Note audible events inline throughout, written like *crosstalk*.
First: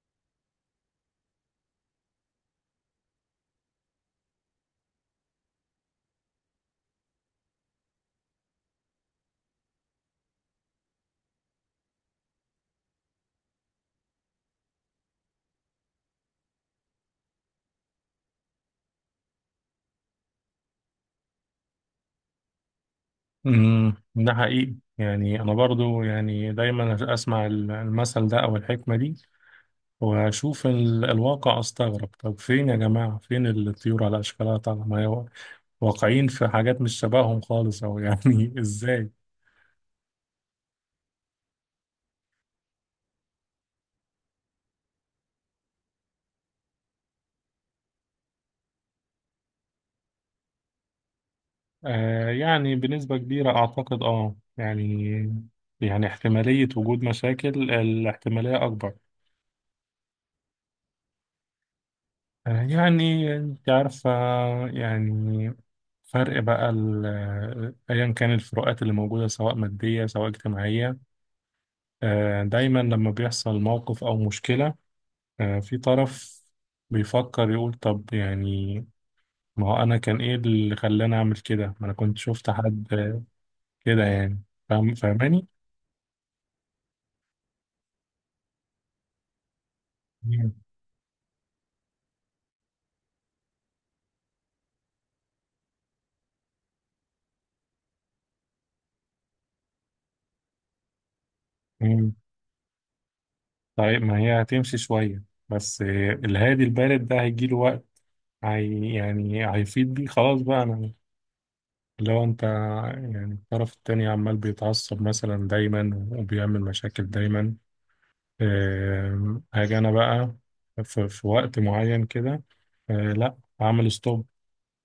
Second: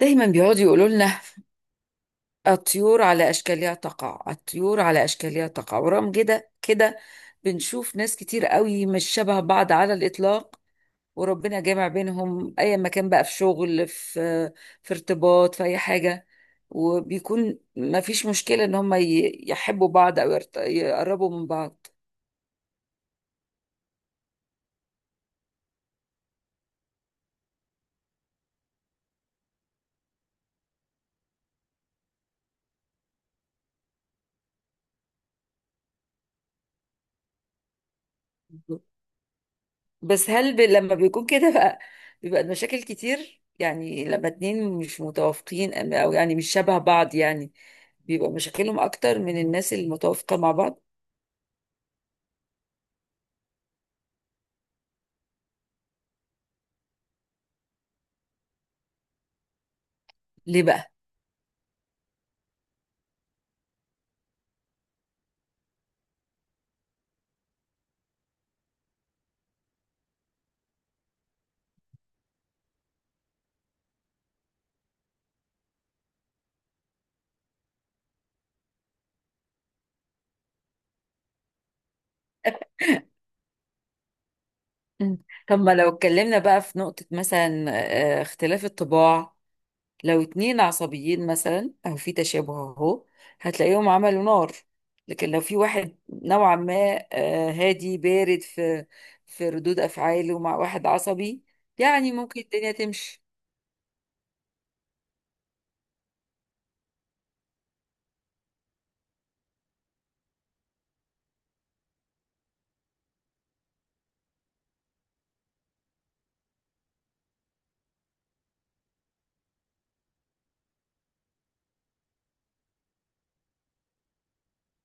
دايما بيقعدوا يقولوا لنا الطيور على اشكالها تقع الطيور على اشكالها تقع، ورغم كده كده بنشوف ناس كتير قوي مش شبه بعض على الاطلاق، وربنا جامع بينهم اي مكان، بقى في شغل، في ارتباط، في اي حاجه، وبيكون ما فيش مشكله ان هم يحبوا بعض او يقربوا من بعض. ده حقيقي. يعني انا برضو، يعني دايما اسمع المثل ده او الحكمه دي، واشوف الواقع استغرب. طب فين يا جماعه، فين الطيور على اشكالها؟ طالعه ما هي واقعين في حاجات مش شبههم خالص، او يعني *laughs* ازاي؟ بس هل لما بيكون كده بقى بيبقى المشاكل كتير، يعني لما اتنين مش متوافقين او يعني مش شبه بعض يعني بيبقى مشاكلهم اكتر من الناس المتوافقة مع بعض. آه، يعني بنسبه كبيره اعتقد، اه يعني، يعني احتماليه وجود مشاكل، الاحتماليه اكبر. ليه بقى؟ آه، يعني انت عارفة، يعني فرق بقى، ايا كان الفروقات اللي موجودة، سواء مادية سواء اجتماعية. آه، دايما لما بيحصل موقف او مشكلة، آه، في طرف بيفكر يقول طب يعني، ما هو انا كان ايه اللي خلاني اعمل كده؟ ما انا كنت شفت حد كده يعني. فاهم مم. فاهماني؟ طب ما لو اتكلمنا بقى في نقطة مثلا، اختلاف الطباع. لو مم. اتنين عصبيين مثلا او في تشابه اهو هتلاقيهم عملوا نار، لكن لو في واحد نوعا ما هادي بارد في في ردود افعاله مع واحد عصبي يعني مم. ممكن الدنيا تمشي. طيب ما هي هتمشي شوية، بس الهادي البارد ده هيجيله وقت. هي يعني هيفيد بيه خلاص بقى. انا لو انت، يعني الطرف التاني عمال بيتعصب مثلا دايما وبيعمل مشاكل دايما، هاجي انا بقى في وقت معين كده. آه، لا، هعمل ستوب.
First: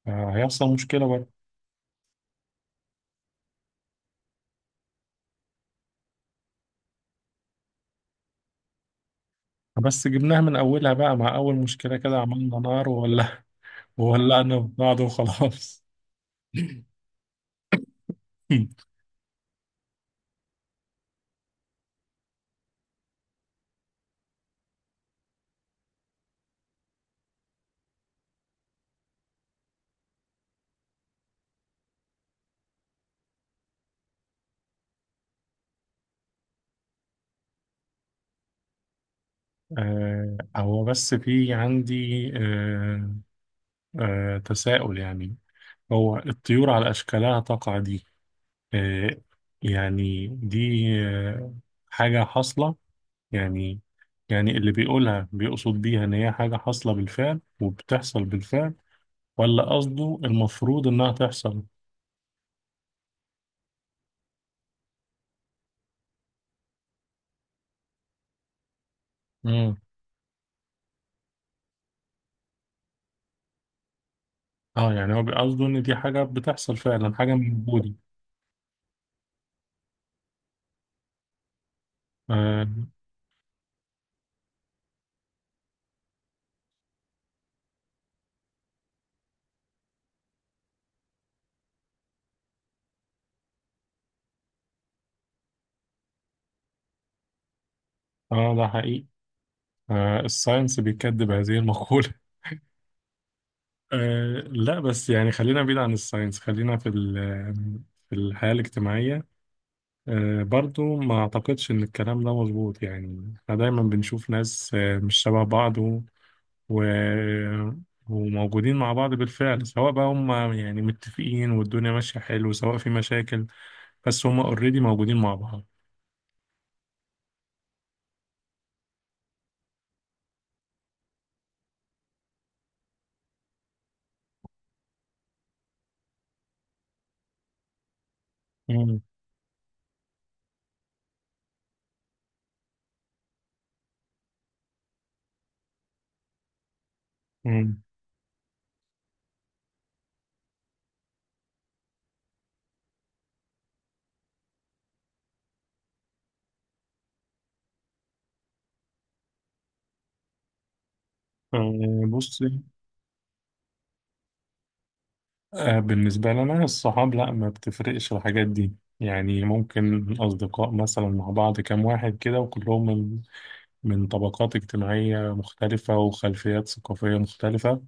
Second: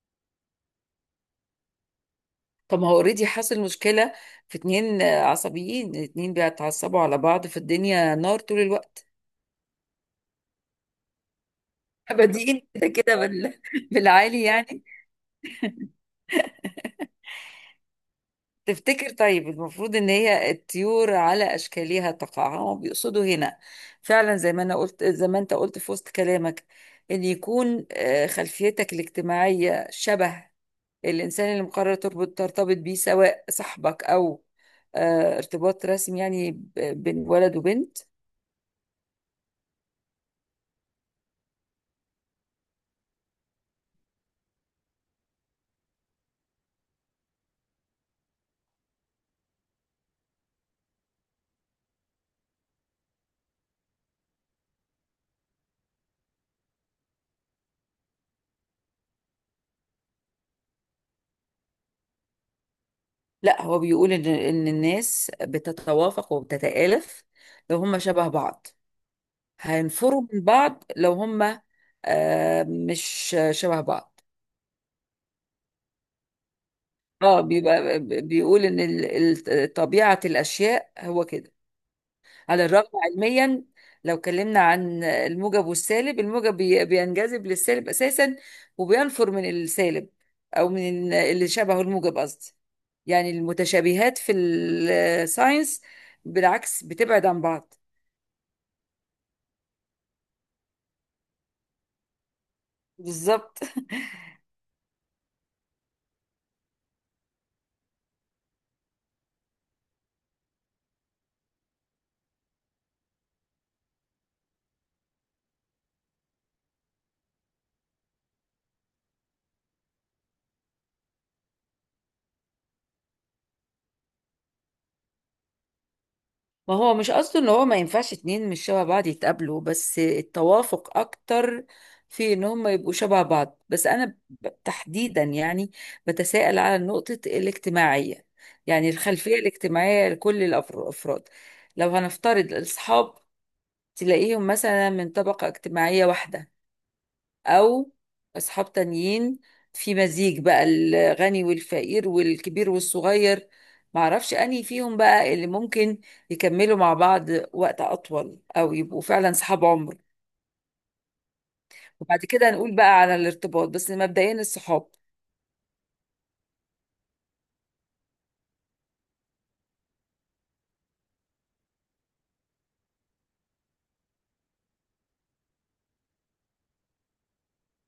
آه، هيحصل مشكلة بقى. طب ما هو اوريدي حصل مشكلة في اتنين عصبيين، اتنين بيتعصبوا على بعض، في الدنيا نار طول الوقت. بس جبناها من اولها بقى، مع اول مشكلة كده عملنا بادئين *laughs* كده نار كده وولع، بالعالي وولعنا في يعني. بعض وخلاص. *laughs* تفتكر طيب المفروض ان هي الطيور على اشكالها تقع هم بيقصدوا هنا فعلا زي ما انا قلت زي ما انت قلت في وسط كلامك، ان يكون خلفيتك الاجتماعية شبه الانسان اللي مقرر ترتبط بيه، سواء صاحبك او ارتباط رسمي يعني بين ولد وبنت. آه، هو بس في عندي آه، تساؤل يعني. هو الطيور على اشكالها تقع دي، آه، يعني دي حاجة حاصلة يعني. يعني اللي بيقولها بيقصد بيها إن هي حاجة حاصلة بالفعل وبتحصل بالفعل، ولا قصده المفروض إنها تحصل؟ لا، هو بيقول ان الناس بتتوافق وبتتآلف لو هم شبه بعض، مم. هينفروا من بعض لو هم مش شبه بعض. اه يعني هو قصده إن دي حاجة بتحصل فعلا، حاجة اه موجودة. بيبقى بيقول ان طبيعة الاشياء هو كده، على اه الرغم علميا لو اتكلمنا عن الموجب والسالب، الموجب بينجذب للسالب اساسا وبينفر من السالب، او من اللي شبهه الموجب قصدي. يعني المتشابهات في الساينس بالعكس بتبعد عن بعض. آه، ده حقيقي. آه الساينس بيكذب هذه المقولة. بالظبط. *laughs* آه لا، بس يعني خلينا بعيد عن الساينس، خلينا في الحياة الاجتماعية. آه، برضو ما أعتقدش إن الكلام ده مظبوط. يعني إحنا دايما بنشوف ناس مش شبه بعض، و... وموجودين مع بعض بالفعل، سواء بقى هم يعني متفقين والدنيا ماشية حلو، سواء في مشاكل، بس هم اوريدي موجودين مع بعض. ما هو مش قصده ان هو ما ينفعش اتنين مش شبه بعض يتقابلوا، بس التوافق اكتر في ان هم يبقوا شبه بعض. بس انا تحديدا يعني بتساءل على نقطة الاجتماعية، يعني مم. الخلفية الاجتماعية لكل الافراد. لو هنفترض الاصحاب تلاقيهم مثلا من طبقة اجتماعية واحدة، مم. او اصحاب تانيين في مزيج بقى الغني والفقير والكبير والصغير، معرفش انهي فيهم بقى اللي ممكن يكملوا مع بعض وقت اطول او يبقوا فعلا صحاب عمر. آه، وبعد كده بصي، هنقول بقى على الارتباط، بس مبدئيا الصحاب. آه، بالنسبة لنا الصحاب، لا ما بتفرقش الحاجات دي. يعني ممكن أصدقاء مثلا مع بعض كام واحد كده، وكلهم من من طبقات اجتماعية مختلفة وخلفيات ثقافية مختلفة،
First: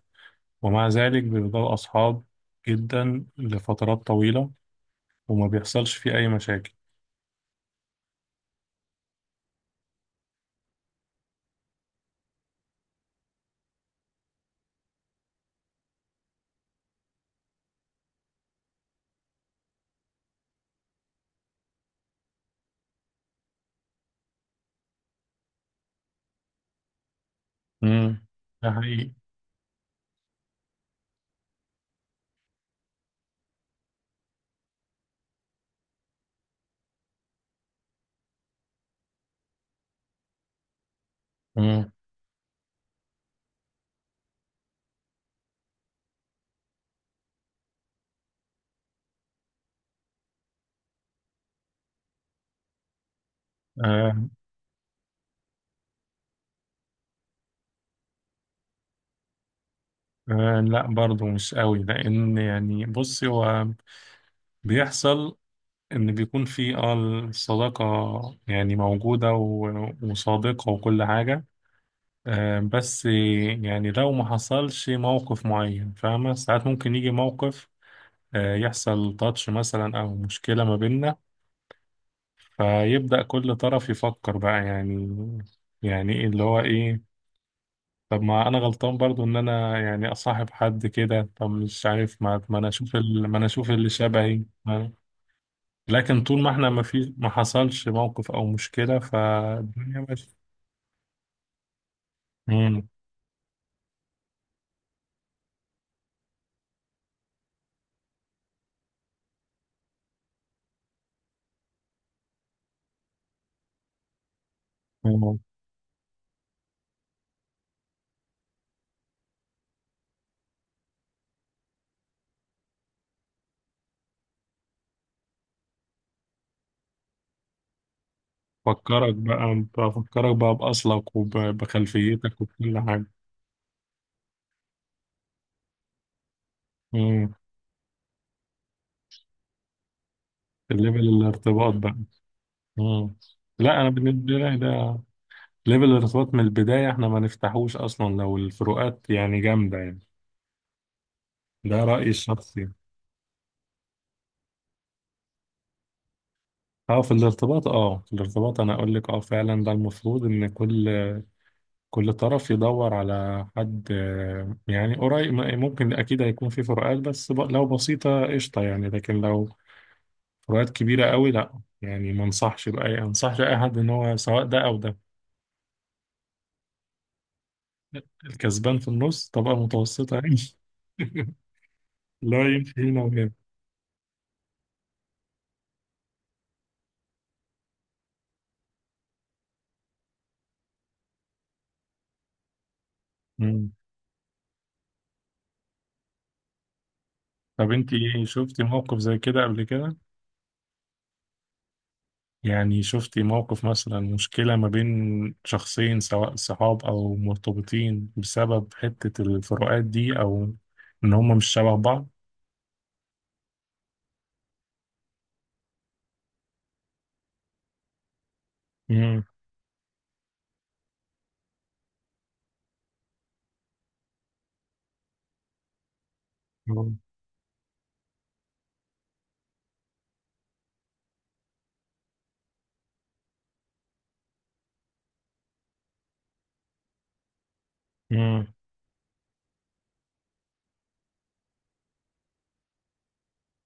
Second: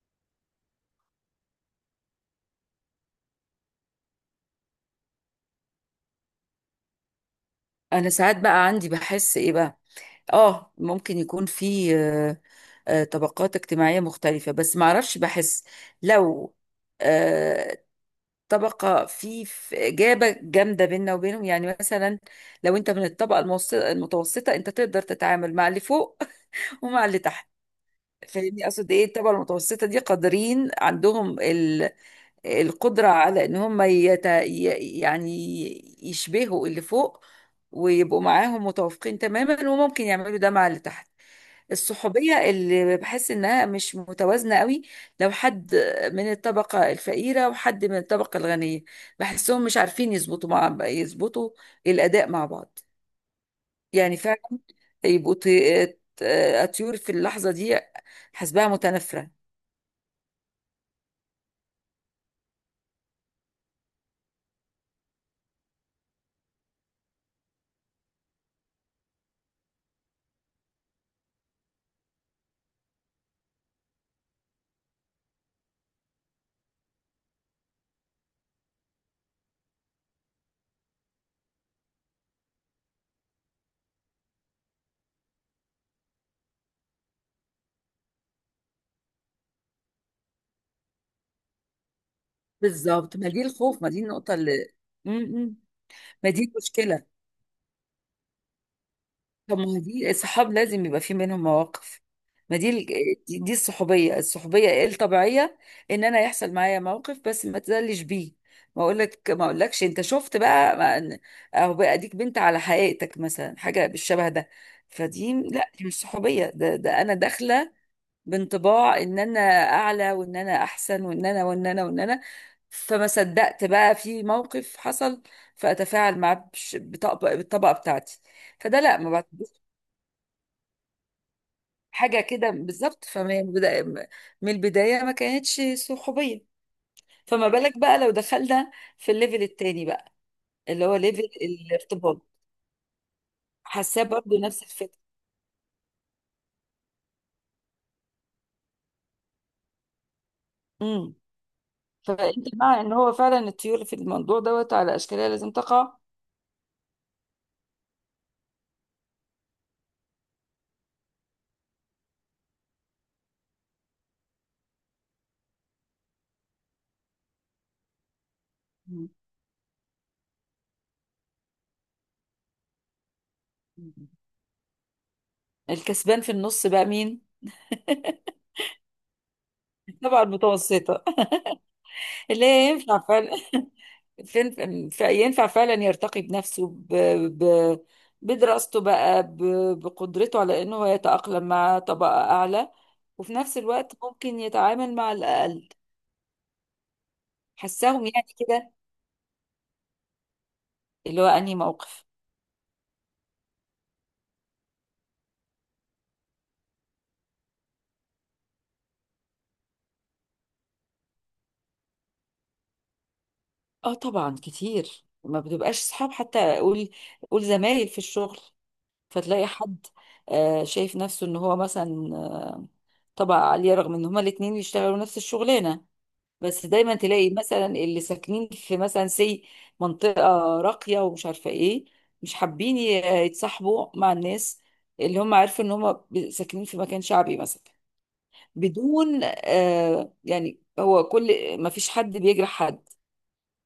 ومع ذلك بيفضلوا أصحاب جدا لفترات طويلة، وما بيحصلش فيه أي مشاكل. انا ساعات بقى عندي بحس ايه بقى، اه ممكن يكون في طبقات اجتماعية مختلفة بس معرفش بحس لو آه، طبقة في إجابة جامدة بيننا وبينهم يعني مثلا لو أنت من المتوسطة أنت تقدر تتعامل مع اللي فوق *laughs* ومع اللي تحت. امم. فاهمني ده أقصد إيه؟ حقيقي. الطبقة المتوسطة دي قادرين، عندهم القدرة على إن هم يعني يشبهوا اللي فوق ويبقوا معاهم متوافقين تماما، وممكن يعملوا ده مع اللي تحت. امم. الصحوبية اللي بحس إنها مش متوازنة قوي لو حد من الطبقة الفقيرة وحد من الطبقة الغنية، بحسهم مش عارفين يظبطوا يظبطوا الأداء مع بعض. يعني آه. فعلا يبقوا طيور في اللحظة دي حسبها متنافرة. آه لا، برضه مش قوي، لأن يعني بصي، هو بيحصل إن بيكون في الصداقة يعني موجودة وصادقة وكل حاجة. آه، بس يعني لو ما حصلش موقف معين، فاهمة، ساعات ممكن يجي موقف، آه يحصل تاتش مثلا أو مشكلة ما بيننا، فيبدأ كل طرف يفكر بقى يعني ايه اللي هو ايه. طب ما انا غلطان برضو ان انا يعني اصاحب حد كده؟ طب مش عارف، ما انا اشوف بالظبط، ما دي الخوف، اللي ما دي النقطة شبهي اللي م- م. لكن ما طول دي ما احنا ما المشكلة. في، ما حصلش موقف او مشكلة، طب ما فالدنيا دي ماشية. الصحاب لازم يبقى في منهم مواقف، ما دي مم. دي الصحوبية، الصحوبية إيه الطبيعية، ان انا يحصل معايا موقف بس ما تزلش بيه، ما اقولك ما اقولكش انت شفت بقى اهو بقى اديك بنت على حقيقتك مثلا حاجة بالشبه ده. فدي مم. لا، دي مش صحوبية، ده انا داخلة بانطباع ان انا اعلى وان انا احسن وان انا، فما صدقت بقى في موقف حصل فاتفاعل معاه بالطبقه بتاعتي. فده لا، ما فكرك بقى، بعتبرش بفكرك بقى، بأصلك حاجه. وبخلفيتك كده وكل حاجة. بالظبط، من البدايه ما كانتش صحوبيه. مم. فما بالك بقى لو دخلنا في الليفل التاني بقى اللي هو الليفل ليفل الارتباط بقى. الارتباط؟ مم. لا انا حاساه بالنسبة برضه لي، نفس ده الفكره. ليفل الارتباط من البداية احنا ما نفتحوش اصلا لو الفروقات يعني جامدة يعني. امم. ده رأيي فانت الشخصي. مع ان هو فعلا الطيور في الموضوع دوت على اشكالها لازم تقع. اه في الارتباط، انا اقول لك، اه فعلا ده المفروض ان كل طرف يدور على حد يعني قريب. ممكن اكيد هيكون في فروقات، بس لو بسيطة قشطة يعني، لكن لو فروقات كبيرة قوي لا، يعني ما انصحش بأي انصحش اي حد ان مم. هو سواء ده او ده. الكسبان في النص بقى مين؟ الكسبان في النص طبقة متوسطة طبعا يعني. المتوسطة. *laughs* *laughs* اللي لا، هي يمشي ينفع هنا فعلا *laughs* ينفع فعلا يرتقي بنفسه ب... بدراسته بقى بقدرته على انه هو يتأقلم مع طبقة اعلى، وفي نفس وهنا. الوقت ممكن يتعامل مع الاقل. طب انت حساهم ايه، يعني شفتي كده. موقف زي كده قبل كده؟ اللي هو انهي موقف؟ يعني شفتي موقف مثلا مشكلة ما بين شخصين سواء صحاب او مرتبطين بسبب حتة الفروقات دي او ان هما مش شبه بعض؟ اه طبعا كتير، ما بتبقاش صحاب، حتى اقول قول زمايل في الشغل، امم. فتلاقي حد شايف نفسه ان هو مثلا طبقة عالية رغم ان هما الاتنين بيشتغلوا نفس الشغلانة، بس دايما تلاقي مثلا اللي ساكنين في مثلا منطقة راقية ومش عارفة ايه، مش حابين يتصاحبوا مع الناس اللي هم عارفين ان هم ساكنين في مكان شعبي مثلا. امم. بدون آه يعني، هو كل ما فيش حد بيجرح حد،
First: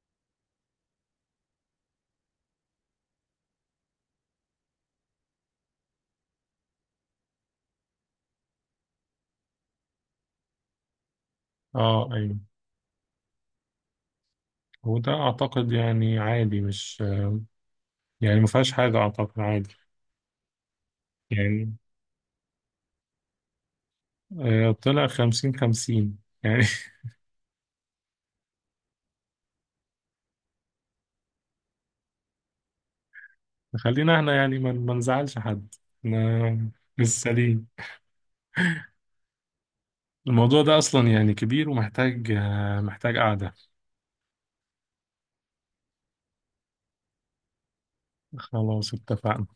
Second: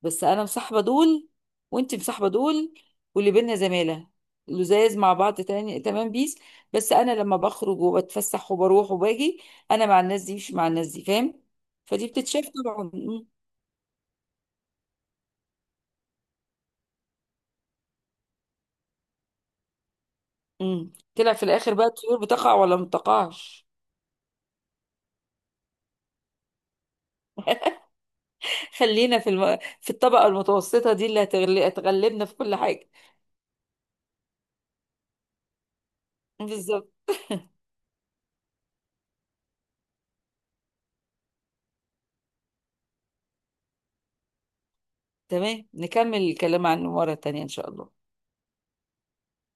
بس انا مصاحبه دول وانت مصاحبه دول، واللي بينا زماله لزاز مع بعض تاني تمام بيس، بس انا لما بخرج وبتفسح وبروح وباجي انا مع الناس دي مش مع الناس دي، فاهم؟ فدي اه ايوه. بتتشاف طبعا. مم. وده اعتقد يعني عادي، مش يعني ما فيهاش حاجة، اعتقد عادي. مم. طلع في يعني الاخر بقى الطيور بتقع ولا ما بتقعش؟ آه، طلع 50/50 يعني. *laughs* خلينا في الطبقه المتوسطه دي اللي هتغلبنا في كل حاجه. *laughs* خلينا احنا يعني ما نزعلش حد. احنا بالظبط. لسه ليه، الموضوع ده أصلا يعني كبير ومحتاج آه، محتاج قعدة. تمام، نكمل الكلام عن مره تانية ان شاء الله. خلاص، اتفقنا.